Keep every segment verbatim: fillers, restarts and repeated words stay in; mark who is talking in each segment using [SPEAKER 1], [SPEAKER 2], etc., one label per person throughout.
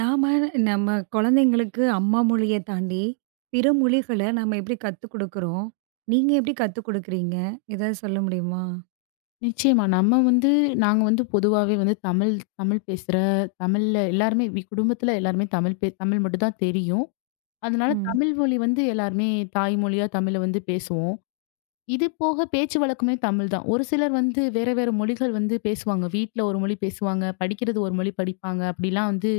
[SPEAKER 1] நாம நம்ம குழந்தைங்களுக்கு அம்மா மொழிய தாண்டி, பிற மொழிகள நம்ம எப்படி கத்துக் குடுக்குறோம்? நீங்க எப்படி கத்துக் குடுக்குறீங்க? ஏதாவது சொல்ல முடியுமா?
[SPEAKER 2] நிச்சயமா. நம்ம வந்து நாங்க வந்து பொதுவாவே வந்து தமிழ் தமிழ் பேசுற தமிழ்ல எல்லாருமே வி குடும்பத்துல எல்லாருமே தமிழ் பே தமிழ் மட்டும் தான் தெரியும். அதனால
[SPEAKER 1] ம்.
[SPEAKER 2] தமிழ் மொழி வந்து எல்லாருமே தாய்மொழியா தமிழ வந்து பேசுவோம். இது போக பேச்சு வழக்குமே தமிழ் தான். ஒரு சிலர் வந்து வேற வேற மொழிகள் வந்து பேசுவாங்க. வீட்ல ஒரு மொழி பேசுவாங்க. படிக்கிறது ஒரு மொழி படிப்பாங்க. அப்படிலாம் வந்து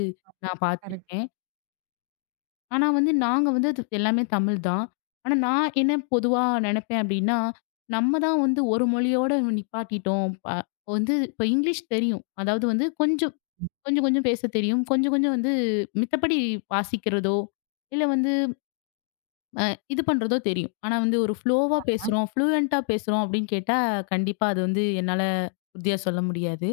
[SPEAKER 2] நான்
[SPEAKER 1] கரெக்ட்
[SPEAKER 2] பார்த்துருக்கேன். ஆனா வந்து நாங்க வந்து அது எல்லாமே தமிழ் தான். ஆனா நான் என்ன பொதுவா நெனைப்பேன் அப்டின்னா, நம்ம தான் வந்து ஒரு மொழியோட நிப்பாட்டிட்டோம். ப வந்து இப்ப இங்கிலீஷ் தெரியும். அதாவது வந்து கொஞ்சம், கொஞ்சம் கொஞ்சம் பேசத் தெரியும். கொஞ்சம் கொஞ்சம் வந்து மித்தபடி வாசிக்கிறதோ, இல்ல வந்து அ இது பண்றதோ தெரியும். ஆனா வந்து ஒரு ஃப்ளோவா
[SPEAKER 1] தான்.
[SPEAKER 2] பேசுறோம், ஃப்ளூயன்ட்டா பேசுறோம் அப்டின்னு கேட்டா, கண்டிப்பா அது வந்து என்னால உறுதியா சொல்ல முடியாது.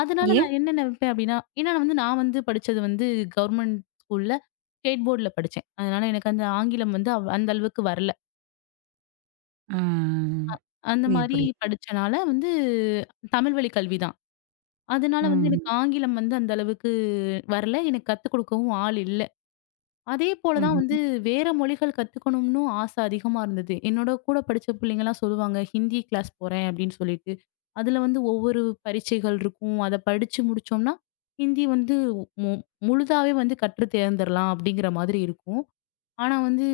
[SPEAKER 2] அதனால
[SPEAKER 1] ஏன்?
[SPEAKER 2] நான் என்ன நினைப்பேன் அப்படின்னா, ஏன்னா நான் வந்து நான் வந்து படிச்சது வந்து கவர்மெண்ட் ஸ்கூல்ல, ஸ்டேட் போர்ட்ல படிச்சேன். அதனால எனக்கு அந்த ஆங்கிலம் வந்து அவ் அந்த அளவுக்கு வரல.
[SPEAKER 1] ஆ.
[SPEAKER 2] அந்த
[SPEAKER 1] புரியுது,
[SPEAKER 2] மாரி
[SPEAKER 1] புரியுது.
[SPEAKER 2] படிச்சனால வந்து தமிழ் வழி கல்வி தான். அதனால வந்து
[SPEAKER 1] ம்.
[SPEAKER 2] எனக்கு ஆங்கிலம் வந்து அந்த அளவுக்கு வரல. எனக்கு கத்துக் கொடுக்கவும் ஆள் இல்ல. அதே போல தான்
[SPEAKER 1] ம்ஹ்ம்.
[SPEAKER 2] வந்து வேற மொழிகள் கத்துக்கணும்னு ஆசை அதிகமா இருந்தது. என்னோட கூட படிச்ச பிள்ளைங்கலாம் சொல்லுவாங்க, "ஹிந்தி கிளாஸ் போறேன்" அப்படின்னு சொல்லிட்டு. அதுல வந்து ஒவ்வொரு பரீட்சைகள் இருக்கும். அத படிச்சு முடிச்சோம்னா, ஹிந்தி வந்து மு முழுதாவே வந்து கற்று தேர்ந்தரலாம் அப்படிங்கிற மாதிரி இருக்கும். ஆனா வந்து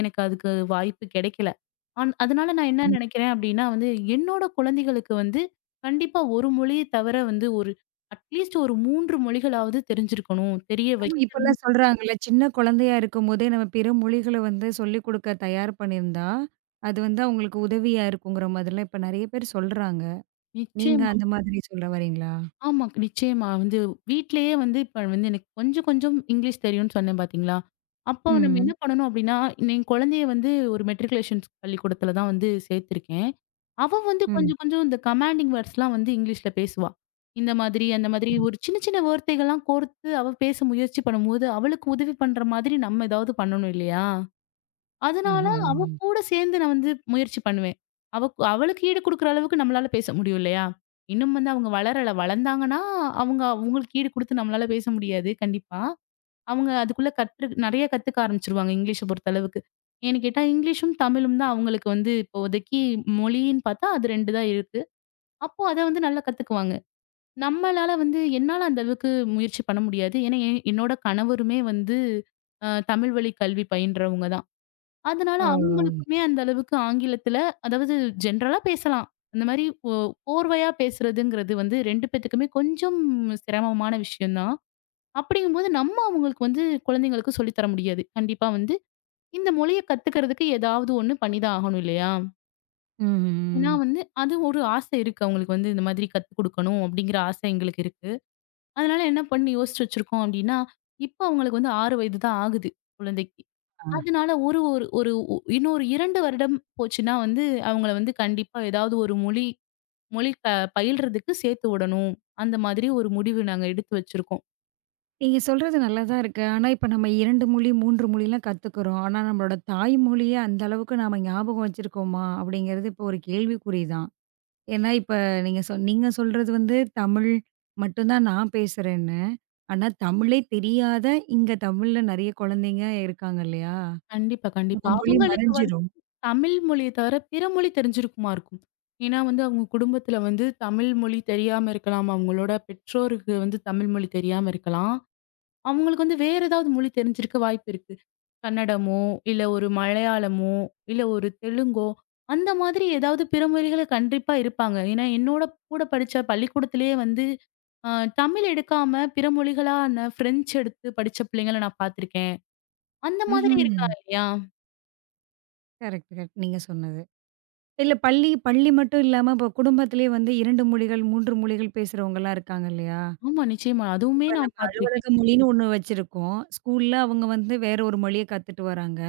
[SPEAKER 2] எனக்கு அதுக்கு வாய்ப்பு கிடைக்கல. அன் அதனால நான் என்ன
[SPEAKER 1] ம்.
[SPEAKER 2] நினைக்கிறேன் அப்படின்னா வந்து, என்னோட குழந்தைகளுக்கு வந்து கண்டிப்பா ஒரு மொழிய தவிர வந்து ஒரு அட்லீஸ்ட் ஒரு மூன்று மொழிகளாவது தெரிஞ்சிருக்கணும். தெரிய
[SPEAKER 1] ஆமா.
[SPEAKER 2] வைக்கணும்.
[SPEAKER 1] இப்பல்லாம் சொல்றாங்கல்ல, சின்ன குழந்தையா இருக்கும்போதே நம்ம பிற மொழிகள வந்து சொல்லிக் குடுக்க தயார் பண்ணியிருந்தா, அது வந்து அவங்களுக்கு உதவியா இருக்குங்கிற மாதிரிலாம் இப்ப நெறைய பேர் சொல்றாங்க. நீங்க
[SPEAKER 2] நிச்சயமா.
[SPEAKER 1] அந்த மாதிரி சொல்ல வரீங்களா?
[SPEAKER 2] ஆமா. நிச்சயமா. வந்து வீட்லயே வந்து இப்ப வந்து எனக்கு கொஞ்சம் கொஞ்சம் இங்கிலீஷ் தெரியும்னு சொன்னேன் பார்த்தீங்களா? அப்போ நம்ம
[SPEAKER 1] ம்.
[SPEAKER 2] என்ன பண்ணணும் அப்டின்னா, என் குழந்தைய வந்து ஒரு மெட்ரிகுலேஷன் பள்ளிக்கூடத்துல தான் வந்து சேர்த்துருக்கேன். அவ வந்து
[SPEAKER 1] ம்.
[SPEAKER 2] கொஞ்சம் கொஞ்சம் இந்த கமாண்டிங் வேர்ட்ஸ்லாம் வந்து இங்கிலீஷ்ல பேசுவா. இந்த மாதிரி, அந்த மாதிரி
[SPEAKER 1] ம்.
[SPEAKER 2] ஒரு சின்ன சின்ன வார்த்தைகள்லாம் கோர்த்து அவ பேச முயற்சி பண்ணும்போது, அவளுக்கு உதவி பண்ற மாதிரி நம்ம ஏதாவது பண்ணணும் இல்லையா?
[SPEAKER 1] அஹ.
[SPEAKER 2] அதனால அவ
[SPEAKER 1] ம்.
[SPEAKER 2] கூட சேர்ந்து நான் வந்து முயற்சி பண்ணுவேன். அவ கு- அவளுக்கு ஈடு குடுக்குற அளவுக்கு நம்மளால பேச முடியும் இல்லையா? இன்னும் வந்து அவங்க வளரல. வளர்ந்தாங்கன்னா, அவங்க அவங்களுக்கு ஈடு குடுத்து நம்மளால பேச முடியாது கண்டிப்பா. அவங்க அதுக்குள்ள கற்று நெறைய கத்துக்க ஆரம்பிச்சுருவாங்க இங்கிலீஷ பொறுத்தளவுக்கு. ஏன்னு கேட்டா, இங்கிலீஷும், தமிழும் தான் அவங்களுக்கு வந்து இப்போதைக்கு மொழின்னு பார்த்தா அது ரெண்டு தான் இருக்கு. அப்போ அத வந்து நல்லா கத்துக்குவாங்க. நம்மளால வந்து என்னால அந்த அளவுக்கு முயற்சி பண்ண முடியாது. ஏன்னா, எ என்னோட கணவருமே வந்து அ தமிழ் வழி கல்வி பயின்றவங்க தான். அதனால
[SPEAKER 1] ஓ!
[SPEAKER 2] அவங்களுக்குமே அந்த அளவுக்கு ஆங்கிலத்துல அதாவது ஜென்ரலா பேசலாம். அந்த மாரி ஓ கோர்வையா பேசுறதுங்கிறது வந்து ரெண்டு பேத்துக்குமே கொஞ்சம் சிரமமான விஷயம் தான். அப்படிங்கும்போது நம்ம அவங்களுக்கு வந்து குழந்தைங்களுக்கு சொல்லி தர முடியாது. கண்டிப்பா வந்து இந்த மொழிய கத்துக்கிறதுக்கு ஏதாவது ஒண்ணு பண்ணி தான் ஆகணும் இல்லையா? ஏன்னா
[SPEAKER 1] ம்ஹ்ம்.
[SPEAKER 2] வந்து அது ஒரு ஆசை இருக்கு அவங்களுக்கு வந்து இந்த மாதிரி கத்துக் குடுக்கணும் அப்படிங்கிற ஆசை எங்களுக்கு இருக்கு. அதனால என்ன பண்ணி யோசிச்சு வச்சிருக்கோம் அப்படின்னா, இப்ப அவங்களுக்கு வந்து ஆறு வயது தான் ஆகுது குழந்தைக்கு.
[SPEAKER 1] ஆ.
[SPEAKER 2] அதனால ஒரு ஒரு ஒரு உ இன்னொரு இரண்டு வருடம் போச்சுன்னா வந்து, அவங்கள வந்து கண்டிப்பா ஏதாவது ஒரு மொழி மொழி ப பயில்றதுக்கு சேர்த்து விடணும். அந்த மாதிரி ஒரு முடிவு நாங்க எடுத்து வச்சிருக்கோம்.
[SPEAKER 1] நீங்க சொல்றது நல்லா தான் இருக்கு. ஆனா, இப்ப நம்ம இரண்டு மொழி, மூன்று மொழிலாம் கத்துக்கிறோம். ஆனா, நம்மளோட தாய்மொழிய அந்த அளவுக்கு நாம ஞாபகம் வச்சிருக்கோமா? அப்படிங்கிறது இப்போ ஒரு கேள்விக்குறி தான். ஏன்னா, இப்ப நீங்க சொ நீங்க சொல்றது வந்து தமிழ் மட்டும் தான் நான் பேசுறேன்னு. ஆனா, தமிழே தெரியாத இங்க தமிழ்ல நெறைய குழந்தைங்க இருக்காங்க இல்லையா?
[SPEAKER 2] கண்டிப்பா, கண்டிப்பா.
[SPEAKER 1] நம்ம மொழி
[SPEAKER 2] அவங்களுக்கு வந்து
[SPEAKER 1] மறைஞ்சிரும்.
[SPEAKER 2] தமிழ் மொழிய தவிர பிற மொழி தெரிஞ்சிருக்குமா இருக்கும். ஏன்னா வந்து அவங்க குடும்பத்துல வந்து தமிழ் மொழி தெரியாம இருக்கலாம். அவங்களோட பெற்றோருக்கு வந்து தமிழ் மொழி தெரியாம இருக்கலாம். அவங்களுக்கு வந்து வேற ஏதாவது மொழி தெரிஞ்சிருக்க வாய்ப்பு இருக்கு. கன்னடமோ, இல்ல ஒரு மலையாளமோ, இல்ல ஒரு தெலுங்கோ, அந்த மாதிரி ஏதாவது பிற மொழிகள கண்டிப்பா இருப்பாங்க. ஏன்னா, என்னோட கூட படிச்ச பள்ளிக்கூடத்திலேயே வந்து அ தமிழ் எடுக்காம பிற மொழிகளான ஃப்ரெஞ்ச் எடுத்து படிச்ச பிள்ளைங்கள நான் பார்த்துருக்கேன். அந்த மாதிரி
[SPEAKER 1] ம்ஹ்ம்.
[SPEAKER 2] இருக்கா இல்லையா?
[SPEAKER 1] Correct, correct. நீங்க சொன்னது. இல்ல பள்ளி பள்ளி மட்டும் இல்லாம இப்போ குடும்பத்திலேயே வந்து இரண்டு மொழிகள், மூன்று மொழிகள் பேசுறவங்கலாம் இருக்காங்க இல்லையா?
[SPEAKER 2] ஆமா, நிச்சயமா. அதுவுமே
[SPEAKER 1] இப்ப
[SPEAKER 2] நான்
[SPEAKER 1] நம்ம அலுவலக
[SPEAKER 2] பார்த்துருக்கேன்.
[SPEAKER 1] மொழின்னு ஒண்ணு வச்சிருக்கோம். ஸ்கூல்ல அவங்க வந்து வேற ஒரு மொழிய கத்துட்டு வராங்க.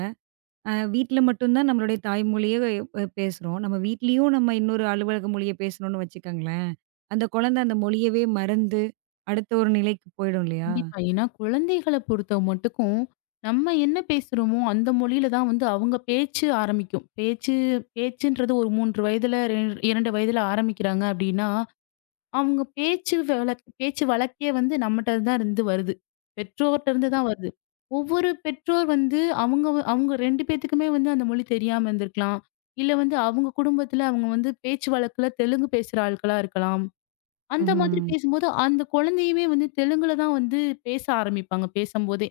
[SPEAKER 1] அ வீட்ல மட்டும் தான் நம்மளுடைய தாய்மொழிய அ பேசுறோம். நம்ம வீட்லயும் நம்ம இன்னொரு அலுவலக மொழிய பேசணும்னு வச்சுக்கோங்களேன். அந்த குழந்தை அந்த மொழியவே மறந்து அடுத்த ஒரு நிலைக்கு போயிடும் இல்லையா?
[SPEAKER 2] கண்டிப்பா. ஏன்னா, குழந்தைகள பொறுத்த மட்டுக்கும், நம்ம என்ன பேசுறோமோ அந்த மொழியில தான் வந்து அவங்க பேச்சு ஆரம்பிக்கும். பேச்சு பேச்சுன்றது ஒரு மூன்று வயதுல, இரண்டு வயதுல ஆரம்பிக்கிறாங்க அப்படின்னா அவங்க பேச்சு வழக் பேச்சு வழக்கே வந்து நம்மட்ட தான் இருந்து வருது. பெற்றோர்ட்ட இருந்து தான் வருது. ஒவ்வொரு பெற்றோர் வந்து அவங்க வ- அவங்க ரெண்டு பேத்துக்குமே வந்து அந்த மொழி தெரியாம இருந்திருக்கலாம். இல்ல வந்து அவங்க குடும்பத்துல அவங்க வந்து பேச்சு வழக்குல தெலுங்கு பேசுற ஆட்களா இருக்கலாம். அந்த மாதிரி
[SPEAKER 1] ம்ஹ்ம்.
[SPEAKER 2] பேசும்போது அந்த குழந்தையுமே வந்து தெலுங்குல தான் வந்து பேச ஆரம்பிப்பாங்க பேசம்போதே.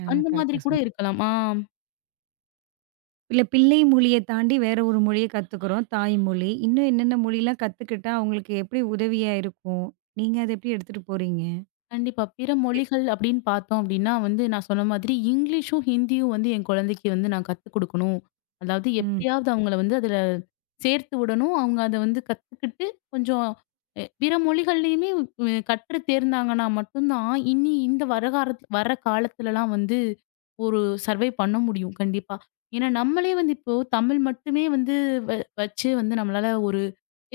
[SPEAKER 1] ஆ,
[SPEAKER 2] அந்த மாதிரி
[SPEAKER 1] கரெக்ட்டா
[SPEAKER 2] கூட
[SPEAKER 1] சொன்னீங்க.
[SPEAKER 2] இருக்கலாம். ஆ.
[SPEAKER 1] இல்ல பிள்ளை மொழிய தாண்டி வேற ஒரு மொழிய கத்துக்கிறோம். தாய்மொழி. இன்னும் என்னென்ன மொழிலாம் கத்துக்கிட்டா அவங்களுக்கு எப்படி உதவியா இருக்கும்? நீங்க அத எப்படி எடுத்துட்டு போறீங்க?
[SPEAKER 2] கண்டிப்பா. பிற மொழிகள் அப்படின்னு பார்த்தோம் அப்படின்னா வந்து, நான் சொன்ன மாதிரி இங்கிலீஷும், ஹிந்தியும் வந்து என் குழந்தைக்கு வந்து நான் கத்துக் குடுக்கணும். அதாவது எப்படியாவது அவங்கள வந்து அதுல சேர்த்து விடணும். அவங்க அத வந்து கத்துக்கிட்டு கொஞ்சம் எ பிற மொழிகள்லயுமே வ் கற்று தேர்ந்தாங்கன்னா மட்டும்தான், இனி இந்த வர காலத் வர காலத்துலலாம் வந்து ஒரு சர்வை பண்ண முடியும் கண்டிப்பா. ஏன்னா நம்மளே வந்து இப்போ தமிழ் மட்டுமே வந்து வ வச்சு வந்து நம்மளால ஒரு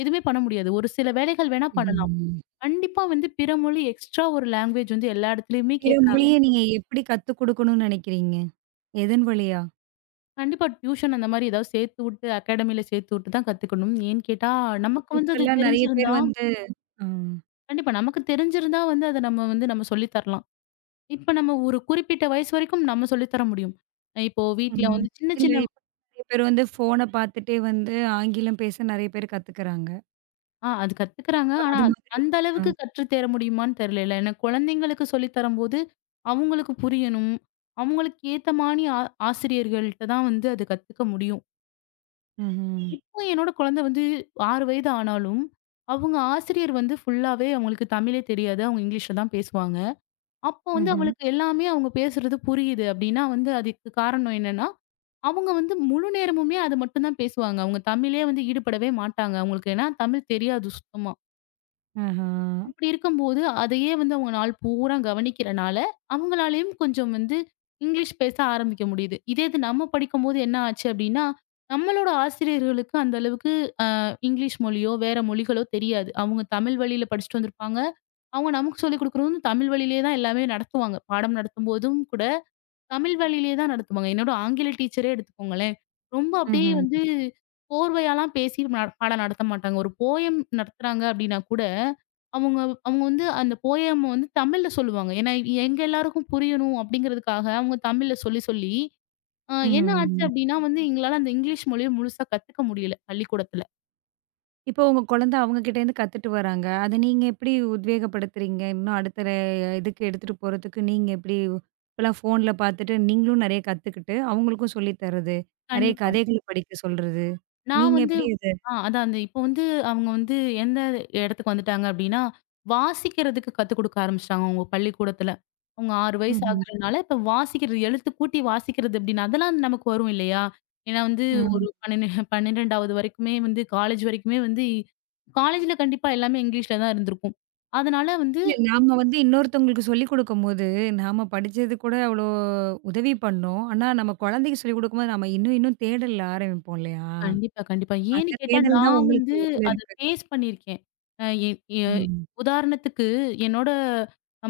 [SPEAKER 2] எதுவுமே பண்ண முடியாது. ஒரு சில வேலைகள் வேணா பண்ணலாம்.
[SPEAKER 1] ம்.
[SPEAKER 2] கண்டிப்பா வந்து பிற மொழி எக்ஸ்ட்ரா ஒரு லாங்குவேஜ் வந்து எல்லா இடத்துலயுமே
[SPEAKER 1] பிற
[SPEAKER 2] கேக்குறாங்க.
[SPEAKER 1] மொழிய நீங்க எப்படி கத்துக் குடுக்கணும்னு நெனைக்கிறீங்க? எதன் வழியா?
[SPEAKER 2] கண்டிப்பா டியூஷன் அந்த மாரி ஏதாவது சேர்த்து விட்டு, அகாடமில சேர்த்து விட்டு தான் கத்துக்கணும். ஏன்னு கேட்டா, நமக்கு வந்து அது
[SPEAKER 1] இப்பல்லாம் நெறைய பேர்
[SPEAKER 2] தெரிஞ்சிருந்தா
[SPEAKER 1] வந்து ஆ.
[SPEAKER 2] கண்டிப்பா நமக்கு தெரிஞ்சிருந்தா வந்து அத நம்ம வந்து நம்ம சொல்லி தரலாம். இப்ப நம்ம ஒரு குறிப்பிட்ட வயசு வரைக்கும் நம்ம சொல்லி தர முடியும். அஹ் இப்போ வீட்ல
[SPEAKER 1] ம்.
[SPEAKER 2] வந்து சின்ன
[SPEAKER 1] இல்ல
[SPEAKER 2] சின்ன
[SPEAKER 1] இப்ப நெறைய பேர் வந்து ஃபோன பார்த்துட்டே வந்து ஆங்கிலம் பேச நெறைய பேர் கத்துக்குறாங்க.
[SPEAKER 2] ஆ அது கத்துக்கிறாங்க.
[SPEAKER 1] இப்ப
[SPEAKER 2] ஆனா
[SPEAKER 1] அது மாதிரி
[SPEAKER 2] அந்த
[SPEAKER 1] ஆ.
[SPEAKER 2] அளவுக்கு கற்று தேர முடியுமான்னு தெரியலல்ல. ஏன்னா குழந்தைங்களுக்கு சொல்லி தரும்போது, அவங்களுக்கு புரியணும். அவங்களுக்கு ஏத்த மாரி ஆ ஆசிரியர்கள்ட்ட தான் வந்து அது கத்துக்க முடியும்.
[SPEAKER 1] ம்ஹ்ம்.
[SPEAKER 2] இப்போ என்னோட குழந்தை வந்து ஆறு வயது ஆனாலும், அவங்க ஆசிரியர் வந்து ஃபுல்லாவே அவங்களுக்கு தமிழே தெரியாது. அவங்க இங்கிலீஷ்ல தான் பேசுவாங்க. அப்போ வந்து
[SPEAKER 1] ம்ஹ்ம்.
[SPEAKER 2] அவளுக்கு எல்லாமே அவங்க பேசுறது புரியுது அப்டின்னா வந்து அதுக்கு காரணம் என்னன்னா, அவங்க வந்து முழு நேரமுமே அது மட்டும் தான் பேசுவாங்க. அவங்க தமிழே வந்து ஈடுபடவே மாட்டாங்க. அவங்களுக்கு ஏன்னா தமிழ் தெரியாது சுத்தமா.
[SPEAKER 1] ஆஹா.
[SPEAKER 2] அப்டி இருக்கும்போது அதையே வந்து அவங்க நாள் பூரா கவனிக்கிறனால, அவங்களாலயும் கொஞ்சம் வந்து இங்கிலீஷ் பேச ஆரம்பிக்க முடியுது. இதே இது நம்ம படிக்கும்போது என்ன ஆச்சு அப்டின்னா, நம்மளோட ஆசிரியர்களுக்கு அந்த அளவுக்கு இங்கிலீஷ் மொழியோ, வேற மொழிகளோ தெரியாது. அவங்க தமிழ் வழியில படிச்சுட்டு வந்திருப்பாங்க. அவங்க நமக்கு சொல்லிக் குடுக்குறதும் தமிழ் வழியிலேயே தான் எல்லாமே நடத்துவாங்க. பாடம் நடத்தும்போதும் கூட தமிழ் வழியிலேயே தான் நடத்துவாங்க. என்னோட ஆங்கில டீச்சரே எடுத்துக்கோங்களேன். ரொம்ப அப்படியே
[SPEAKER 1] ம்ஹ்ம்.
[SPEAKER 2] வந்து கோர்வையாலாம் பேசி ந பாடம் நடத்த மாட்டாங்க. ஒரு போயம் நடத்துறாங்க அப்படின்னா கூட, அவங்க அவங்க வந்து அந்த போயம் வந்து தமிழ்ல சொல்லுவாங்க. ஏன்னா எங்க எல்லாருக்கும் புரியணும் அப்படிங்கிறதுக்காக அவங்க தமிழ்ல சொல்லி சொல்லி அ என்ன ஆச்சு
[SPEAKER 1] ம்.
[SPEAKER 2] அப்படின்னா வந்து எங்களால அந்த இங்கிலீஷ் மொழிய முழுசா கத்துக்க முடியல பள்ளிக்கூடத்துல.
[SPEAKER 1] இப்போ உங்க குழந்தை அவங்க கிட்டேருந்து கத்துட்டு வராங்க. அத நீங்க எப்படி உத்வேகப்படுத்துறீங்க? இன்னும் அடுத்த ர இதுக்கு எடுத்துட்டு போறதுக்கு நீங்க எப்படி இப்பலாம் ஃபோன்ல பார்த்துட்டு நீங்களும் நெறைய கத்துக்கிட்டு, அவங்களுக்கும் சொல்லி தர்றது, நெறைய
[SPEAKER 2] கண்டிப்பா.
[SPEAKER 1] கதைகள் படிக்க சொல்றது.
[SPEAKER 2] நான்
[SPEAKER 1] நீங்க
[SPEAKER 2] வந்து
[SPEAKER 1] எப்படி அது?
[SPEAKER 2] ஆ அதான் அந்த இப்போ வந்து அவங்க வந்து எந்த இடத்துக்கு வந்துட்டாங்க அப்டின்னா, வாசிக்கிறதுக்கு கத்துக் குடுக்க ஆரம்பிச்சுட்டாங்க அவங்க பள்ளிக்கூடத்துல. அவங்க ஆறு வயசு
[SPEAKER 1] ம்ஹ்ம்.
[SPEAKER 2] ஆகுறனால, இப்ப வாசிக்கிறது எழுத்து கூட்டி வாசிக்கிறது அப்டின்னா, அதெல்லாம் நமக்கு வரும் இல்லையா? ஏன்னா வந்து
[SPEAKER 1] ம்.
[SPEAKER 2] ஒரு பன்னெண்டு பன்னிரெண்டாவது வரைக்குமே வந்து காலேஜ் வரைக்குமே வந்து காலேஜ்ல கண்டிப்பா எல்லாமே இங்கிலீஷ்ல தான் இருந்திருக்கும். அதனால வந்து
[SPEAKER 1] இல்ல நாம வந்து இன்னொருத்தவங்களுக்கு சொல்லிக் குடுக்கும்போது, நாம படிச்சது கூட அவ்ளோ உதவி பண்ணும். ஆனா நம்ம குழந்தைக்கு சொல்லிக் குடுக்கும்போது, நாம இன்னும் இன்னும் தேடல்ல ஆரம்பிப்போம் இல்லையா?
[SPEAKER 2] கண்டிப்பா, கண்டிப்பா.
[SPEAKER 1] அந்த
[SPEAKER 2] ஏன்னு கேட்டா,
[SPEAKER 1] தேடல் தான்
[SPEAKER 2] நான்
[SPEAKER 1] உங்களுக்கு
[SPEAKER 2] வந்து
[SPEAKER 1] இதுல
[SPEAKER 2] அத
[SPEAKER 1] இருக்கு.
[SPEAKER 2] ஃபேஸ் பண்ணியிருக்கேன். அ எ எ
[SPEAKER 1] ம்.
[SPEAKER 2] உதாரணத்துக்கு என்னோட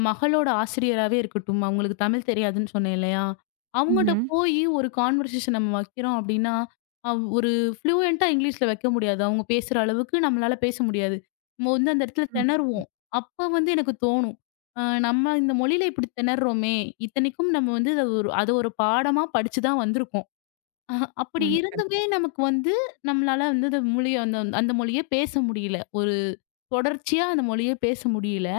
[SPEAKER 2] மகளோட ஆசிரியராவே இருக்கட்டும், அவங்களுக்கு தமிழ் தெரியாதுன்னு சொன்னேன் இல்லையா? அவங்கட்ட
[SPEAKER 1] ம்ஹ்ம்.
[SPEAKER 2] போயி ஒரு கான்வர்சேஷன் நம்ம வைக்கிறோம் அப்டின்னா, அவ் ஒரு ஃப்ளூயன்ட்டா இங்கிலீஷ்ல வைக்க முடியாது. அவங்க பேசுற அளவுக்கு நம்மளால பேச முடியாது. நம்ம வந்து அந்த இடத்துல
[SPEAKER 1] ம்.
[SPEAKER 2] திணறுவோம். அப்ப வந்து எனக்கு தோணும். அ நம்ம இந்த மொழியில இப்டி திணறுறோமே! இத்தனைக்கும் நம்ம வந்து அத ஒரு அத ஒரு பாடமா படிச்சு தான் வந்திருக்கோம். அஹ, அப்படி
[SPEAKER 1] ம். கரெக்ட்.
[SPEAKER 2] இருந்துமே நமக்கு வந்து நம்மளால வந்து அந்த மொழிய அந்த அந்த மொழிய பேச முடியல. ஒரு தொடர்ச்சியா அந்த மொழிய பேச முடியல.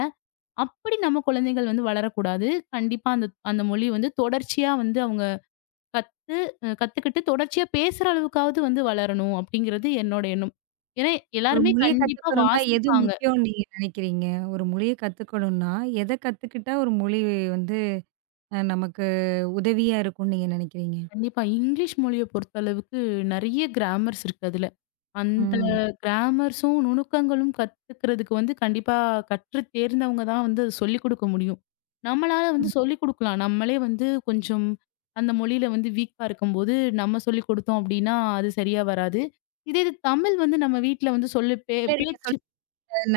[SPEAKER 2] அப்படி நம்ம குழந்தைகள் வந்து வளரக்கூடாது. கண்டிப்பா அந்த அந்த மொழி வந்து தொடர்ச்சியா வந்து அவங்க கத்து அ கத்துக்கிட்டு தொடர்ச்சியா பேசுற அளவுக்காவது வந்து வளரணும் அப்படிங்கிறது என்னோட எண்ணம். ஏன்னா
[SPEAKER 1] ஒரு
[SPEAKER 2] எல்லாருமே
[SPEAKER 1] மொழிய
[SPEAKER 2] கண்டிப்பா
[SPEAKER 1] கத்துக்கணும்னா எது
[SPEAKER 2] வாசிப்பாங்க.
[SPEAKER 1] முக்கியம்னு நீங்க நினைக்கிறீங்க? ஒரு மொழிய கத்துக்கணும்னா, எத கத்துக்கிட்டா ஒரு மொழி வந்து அ நமக்கு உதவியா இருக்கும்னு நீங்க நினைக்கிறீங்க?
[SPEAKER 2] கண்டிப்பா இங்கிலீஷ் மொழிய பொறுத்தளவுக்கு நெறைய கிராமர்ஸ் இருக்கு அதுல. அந்த
[SPEAKER 1] ம்.
[SPEAKER 2] கிராமர்ஸும், நுணுக்கங்களும் கத்துக்கிறதுக்கு வந்து கண்டிப்பா கற்று தேர்ந்தவங்க தான் வந்து அத சொல்லிக் குடுக்க முடியும். நம்மளால வந்து
[SPEAKER 1] ம்.
[SPEAKER 2] சொல்லிக் குடுக்கலாம். நம்மளே வந்து கொஞ்சம் அந்த மொழியில வந்து வீக்கா இருக்கும்போது, நம்ம சொல்லிக் குடுத்தோம் அப்டின்னா, அது சரியா வராது. இதே இது தமிழ் வந்து நம்ம வீட்ல வந்து சொல்லி பே
[SPEAKER 1] இல்ல நீங்க
[SPEAKER 2] பேச்சு
[SPEAKER 1] சொல்ற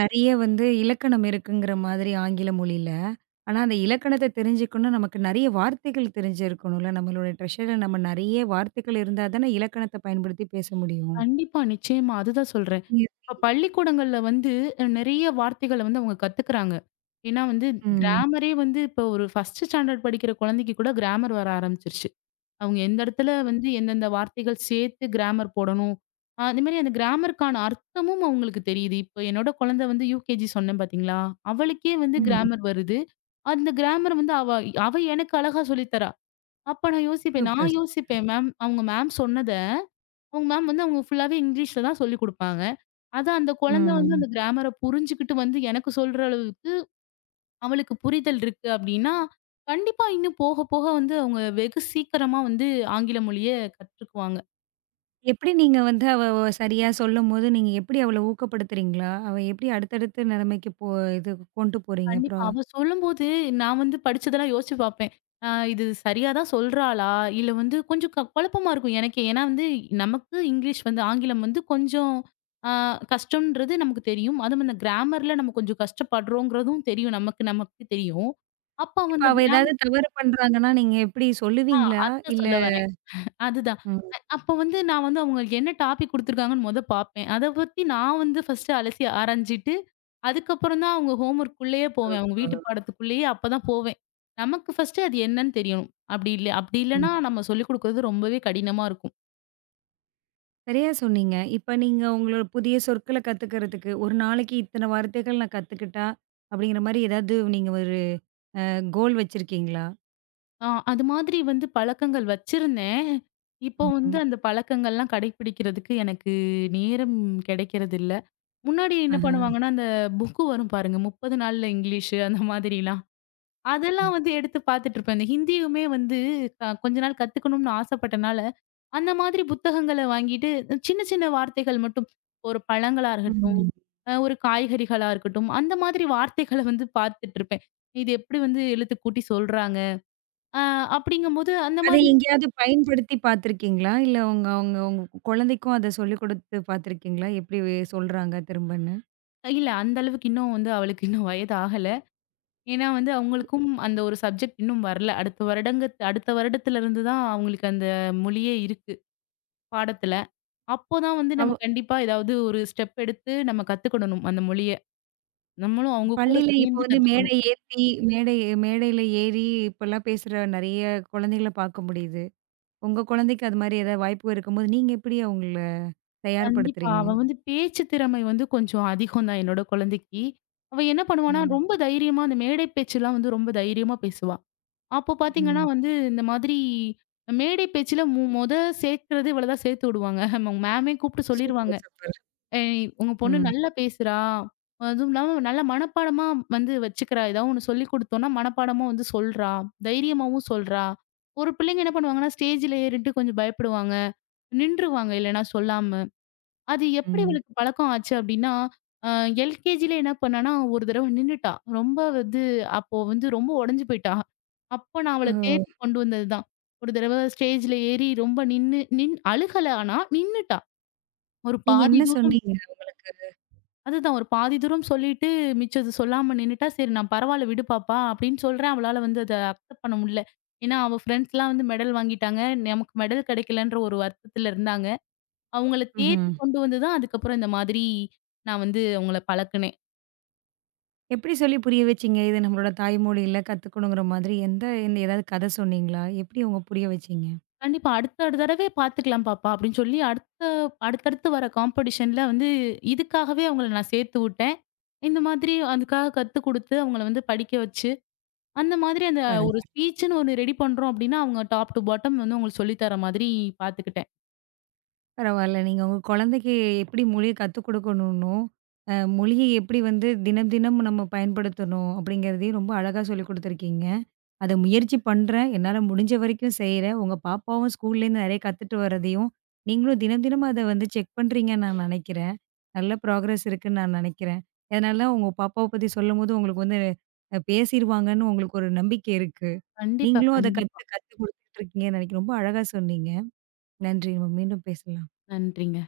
[SPEAKER 1] நெறைய வந்து இலக்கணம் இருக்குங்கிற மாதிரி ஆங்கில மொழியில. ஆனா, அந்த இலக்கணத்த தெரிஞ்சுக்கணும், நமக்கு நெறைய வார்த்தைகள் தெரிஞ்சிருக்கணும்ல. நம்மளோட ட்ரெஷர்ல நம்ம நெறைய வார்த்தைகள் இருந்தா தானே இலக்கணத்த பயன்படுத்தி பேச முடியும்.
[SPEAKER 2] கண்டிப்பா, நிச்சயமா. அதுதான் சொல்றேன்.
[SPEAKER 1] நீங்க
[SPEAKER 2] இப்ப பள்ளிக்கூடங்கள்ல வந்து நெறைய வார்த்தைகள வந்து அவங்க கத்துக்கிறாங்க. ஏன்னா வந்து
[SPEAKER 1] ம்,
[SPEAKER 2] கிராமரே வந்து இப்ப ஒரு ஒன்னு ஸ்டாண்டர்ட் படிக்கிற குழந்தைக்கு கூட கிராமர் வர ஆரம்பிச்சுருச்சு. அவங்க எந்த இடத்துல வந்து எந்தெந்த வார்த்தைகள் சேர்த்து கிராமர் போடணும். அ அதே மாரி அந்த கிராமருக்கான அர்த்தமும் அவங்களுக்கு தெரியுது. இப்ப என்னோட குழந்தை வந்து யுகேஜி சொன்னேன் பார்த்தீங்களா? அவளுக்கே வந்து ம்.
[SPEAKER 1] ம்.
[SPEAKER 2] கிராமர் வருது. அந்த கிராமர் வந்து அவ அவ எனக்கு அழகா சொல்லி தரா. அப்ப நான் யோசிப்பேன். நான்
[SPEAKER 1] சூப்பர்.
[SPEAKER 2] யோசிப்பேன் மேம் அவங்க மேம் சொன்னத அவங்க மேம் வந்து அவங்க ஃபுல்லாவே இங்கிலீஷ்ல தான் சொல்லிக் குடுப்பாங்க. அத அந்த குழந்தை வந்து
[SPEAKER 1] ம்.
[SPEAKER 2] அந்த கிராமர புரிஞ்சுகிட்டு வந்து எனக்கு சொல்ற அளவுக்கு அவளுக்கு புரிதல் இருக்கு அப்படின்னா, கண்டிப்பா இன்னும் போக, போக வந்து அவங்க வெகு சீக்கிரமா வந்து ஆங்கில மொழிய கற்றுக்குவாங்க.
[SPEAKER 1] எப்படி நீங்க வந்து அவ வ சரியா சொல்லும்போது, நீங்க எப்படி அவள ஊக்கப்படுத்துறீங்களா? அவ எப்படி அடுத்தடுத்த நிலைமைக்கு போ இது கொண்டு போறீங்க
[SPEAKER 2] கண்டிப்பா.
[SPEAKER 1] அப்புறம்?
[SPEAKER 2] அவ சொல்லும்போது நான் வந்து படிச்சதெல்லாம் யோசிச்சு பார்ப்பேன். அ இது சரியா தான் சொல்றாளா? இல்ல வந்து கொஞ்சம் க குழப்பமா இருக்கும் எனக்கே. ஏன்னா வந்து நமக்கு இங்கிலீஷ் வந்து ஆங்கிலம் வந்து கொஞ்சம் அ கஷ்டம்ன்றது நமக்கு தெரியும். அதுவும் அந்த கிராமர்ல நம்ம கொஞ்சம் கஷ்டப்படுறோங்கிறதும் தெரியும். நமக்கு நமக்கு தெரியும். அப்ப அவ
[SPEAKER 1] இப்ப
[SPEAKER 2] அந்த
[SPEAKER 1] அவ
[SPEAKER 2] கிராம்
[SPEAKER 1] ஏதாவது தவறு பண்றாங்கன்னா, நீங்க எப்படி
[SPEAKER 2] ஆ
[SPEAKER 1] சொல்லுவீங்களா?
[SPEAKER 2] அதுதான்
[SPEAKER 1] இல்ல
[SPEAKER 2] சொல்ல வரேன். அதுதான்.
[SPEAKER 1] ம்.
[SPEAKER 2] அ அப்ப வந்து நான் வந்து அவங்களுக்கு என்ன டாபிக் குடுத்துருக்காங்கன்னு மொத பாப்பேன். அத பத்தி நான் வந்து ஃபர்ஸ்ட்டு அலசி ஆராய்ஞ்சிட்டு, அதுக்கப்புறம் தான் அவங்க ஹோம் ஒர்க்குள்ளயே போவேன். அவங்க
[SPEAKER 1] ஓஹோ!
[SPEAKER 2] வீட்டு பாடத்துக்குள்ளேயே அப்பதான் போவேன். நமக்கு ஃபர்ஸ்ட்டு அது என்னன்னு தெரியணும். அப்படி இல்ல அப்படி இல்லன்னா நம்ம சொல்லிக் குடுக்குறது ரொம்பவே கடினமா இருக்கும்.
[SPEAKER 1] சரியா சொன்னீங்க. இப்ப நீங்க உங்களோட புதிய சொற்கள கத்துக்கிறதுக்கு, ஒரு நாளைக்கு இத்தன வார்த்தைகள் நான் கத்துக்கிட்டா, அப்படிங்கிற மாரி ஏதாவது நீங்க ஒரு கோல் வச்சிருக்கீங்களா?
[SPEAKER 2] ஆ அது மாதிரி வந்து பழக்கங்கள் வச்சிருந்தேன். இப்போ வந்து
[SPEAKER 1] ம்.
[SPEAKER 2] அந்த பழக்கங்கள்லாம் கடைப்பிடிக்கிறதுக்கு எனக்கு நேரம் கிடைக்கிறதில்ல. முன்னாடி என்ன
[SPEAKER 1] ஆஹா.
[SPEAKER 2] பண்ணுவாங்கன்னா, அந்த புக்கு வரும் பாருங்க. முப்பது நாள்ல இங்கிலீஷு அந்த மாதிரிலாம். அதெல்லாம் வந்து எடுத்து பார்த்துட்டுருப்பேன். இந்த ஹிந்தியுமே வந்து க கொஞ்ச நாள் கத்துக்கணும்னு ஆசைப்பட்டனால, அந்த மாதிரி புத்தகங்கள வாங்கிட்டு சின்ன சின்ன வார்த்தைகள் மட்டும். ஒரு பழங்களா இருக்கட்டும்,
[SPEAKER 1] ம்.
[SPEAKER 2] அ ஒரு காய்கறிகளா இருக்கட்டும், அந்த மாதிரி வார்த்தைகள வந்து பார்த்துட்டுருப்பேன். இது எப்படி வந்து எழுத்து கூட்டி சொல்றாங்க? அ அப்படிங்கும்போது அந்த
[SPEAKER 1] அதை
[SPEAKER 2] மாதிரி
[SPEAKER 1] எங்கேயாவது பயன்படுத்தி பார்த்துருக்கீங்களா? இல்ல உங்க உங்க உங்க குழந்தைக்கும் அத சொல்லிக் குடுத்து பார்த்துருக்கீங்களா? எப்படி சொல்றாங்க திரும்பன்னு?
[SPEAKER 2] இல்ல அந்த அளவுக்கு இன்னும் வந்து அவளுக்கு இன்னும் வயது ஆகல. ஏன்னா வந்து அவங்களுக்கும் அந்த ஒரு சப்ஜெக்ட் இன்னும் வரல. அடுத்த வருடங்கத் அடுத்த வருடத்திலருந்து தான் அவங்களுக்கு அந்த மொழியே இருக்கு, பாடத்துல. அப்போதான் வந்து
[SPEAKER 1] அவ
[SPEAKER 2] நம்ம கண்டிப்பா ஏதாவது ஒரு ஸ்டெப் எடுத்து நம்ம கத்துக்கிடணும் அந்த மொழிய. நம்மளும் அவங்க கூட
[SPEAKER 1] பள்ளியில இப்ப
[SPEAKER 2] சேர்ந்து
[SPEAKER 1] வந்து மேடை
[SPEAKER 2] கத்துக்கணும்.
[SPEAKER 1] ஏத்தி மேடை மேடையில ஏறி இப்பலாம் பேசுற நெறைய குழந்தைகள பார்க்க முடியுது. உங்க குழந்தைக்கு அது மாரி ஏதாவது வாய்ப்பு இருக்கும்போது, நீங்க எப்படி அவங்கள
[SPEAKER 2] கண்டிப்பா.
[SPEAKER 1] தயார்படுத்துறீங்க?
[SPEAKER 2] அவ வந்து பேச்சு திறமை வந்து கொஞ்சம் அதிகம் தான் என்னோட குழந்தைக்கு. அவ என்ன பண்ணுவான்னா,
[SPEAKER 1] ம்,
[SPEAKER 2] ரொம்ப தைரியமா அந்த மேடை பேச்சுலாம் வந்து ரொம்ப தைரியமா பேசுவா. அப்போ பார்த்தீங்கன்னா
[SPEAKER 1] ம்.
[SPEAKER 2] வந்து இந்த மாதிரி மேடை பேச்சுல மு மொத சேர்க்கிறது இவள தான் சேர்த்து விடுவாங்க. மேமே கூப்பிட்டு சொல்லிருவாங்க.
[SPEAKER 1] Super, super.
[SPEAKER 2] ஏய், உங்க பொண்ணு
[SPEAKER 1] ம்,
[SPEAKER 2] நல்லா பேசுறா. அதுவும் இல்லாம நல்லா மனப்பாடமா வந்து வச்சுக்கிறா. ஏதாவது ஒண்ணு சொல்லிக் குடுத்தோம்னா, மனப்பாடமா வந்து சொல்றா. தைரியமாவும் சொல்றா. ஒரு பிள்ளைங்க என்ன பண்ணுவாங்கன்னா, ஸ்டேஜ்ல ஏறிட்டு கொஞ்சம் பயப்படுவாங்க. நின்றுவாங்க இல்லன்னா சொல்லாம. அது எப்படி
[SPEAKER 1] ம்.
[SPEAKER 2] இவளுக்கு பழக்கம் ஆச்சு அப்படின்னா, அ எல்கேஜில என்ன பண்ணான்னா, ஒரு தடவ நின்னுட்டா. ரொம்ப வந்து அப்போ வந்து ரொம்ப உடைஞ்சு போயிட்டா. அப்ப நான் அவள
[SPEAKER 1] ஓஹோ!
[SPEAKER 2] தேத்தி கொண்டு வந்தது தான். ஒரு தடவ ஸ்டேஜ்ல ஏறி ரொம்ப நின்னு நின் அழுகல ஆனா, நின்னுட்டா. ஒரு
[SPEAKER 1] நீங்க
[SPEAKER 2] பாதி
[SPEAKER 1] என்ன
[SPEAKER 2] தூரம்
[SPEAKER 1] சொன்னீங்க அவங்களுக்கு?
[SPEAKER 2] அதுதான் ஒரு பாதி தூரம் சொல்லிட்டு, மிச்சது சொல்லாம நின்னுட்டா, சரி நான் பரவால்ல விடு பாப்பா அப்படின்னு சொல்றேன். அவளால வந்து அத அக்செப்ட் பண்ண முடியல. ஏன்னா, அவ ஃப்ரெண்ட்ஸ்லாம் வந்து மெடல் வாங்கிட்டாங்க. நமக்கு மெடல் கிடைக்கலன்ற ஒரு வருத்தத்துல இருந்தாங்க. அவங்கள தேத்தி
[SPEAKER 1] ம்ஹ்ம்.
[SPEAKER 2] கொண்டு வந்து தான் அதுக்கப்புறம் இந்த மாதிரி நான் வந்து அவங்கள பழக்குனேன்.
[SPEAKER 1] எப்படி சொல்லி புரிய வச்சீங்க? இது நம்மளோட தாய்மொழியில கத்துக்கணுங்கிற மாதிரி எந்த எந்த ஏதாவது கதை சொன்னீங்களா? எப்படி அவங்க புரிய வச்சீங்க?
[SPEAKER 2] "கண்டிப்பா அடுத்த அடுத்த தடவை பார்த்துக்கலாம் பாப்பா" அப்படின்னு சொல்லி அடுத்த அடுத்தடுத்து வர காம்படிஷன்ல வந்து இதுக்காகவே அவங்கள நான் சேர்த்து விட்டேன். இந்த மாதிரி அதுக்காக கத்துக் குடுத்து அவங்கள வந்து படிக்க வச்சு அந்த மாதிரி அந்த ஒரு
[SPEAKER 1] பரவா
[SPEAKER 2] ஸ்பீச்சுன்னு ஒண்ணு ரெடி பண்றோம் அப்டின்னா, அவங்க டாப் டூ பாட்டம் வந்து உங்களுக்கு சொல்லி தர மாதிரி பாத்துக்கிட்டேன்.
[SPEAKER 1] பரவால்ல. நீங்க உங்க குழந்தைக்கு எப்படி மொழிய கத்துக் குடுக்கணும்னும், அ மொழிய எப்படி வந்து தினம் தினம் நம்ம பயன்படுத்தணும் அப்படிங்கிறதையும் ரொம்ப அழகா சொல்லிக் குடுத்துருக்கீங்க. அத முயற்சி பண்றேன். என்னால முடிஞ்ச வரைக்கும் செய்றேன். உங்க பாப்பாவும் ஸ்கூல்லேருந்து நெறைய கத்துட்டு வரதையும், நீங்களும் தினம் தினம் அத வந்து செக் பண்றீங்கன்னு நான் நெனைக்கிறேன். நல்ல ப்ராக்ரஸ் இருக்குன்னு நான் நெனைக்கிறேன். அதனால உங்க பாப்பாவ பத்தி சொல்லும்போது உங்களுக்கு வந்து அ பேசிருவாங்கன்னு உங்களுக்கு ஒரு நம்பிக்கை இருக்கு.
[SPEAKER 2] கண்டிப்பா,
[SPEAKER 1] நீங்களும் அத
[SPEAKER 2] கண்டிப்பா.
[SPEAKER 1] கத்து கத்து குடுத்துட்டு இருக்கீங்கன்னு நெனைக்கிறேன். ரொம்ப அழகா சொன்னீங்க. நன்றி. நம்ம மீண்டும் பேசலாம்.
[SPEAKER 2] நன்றிங்க.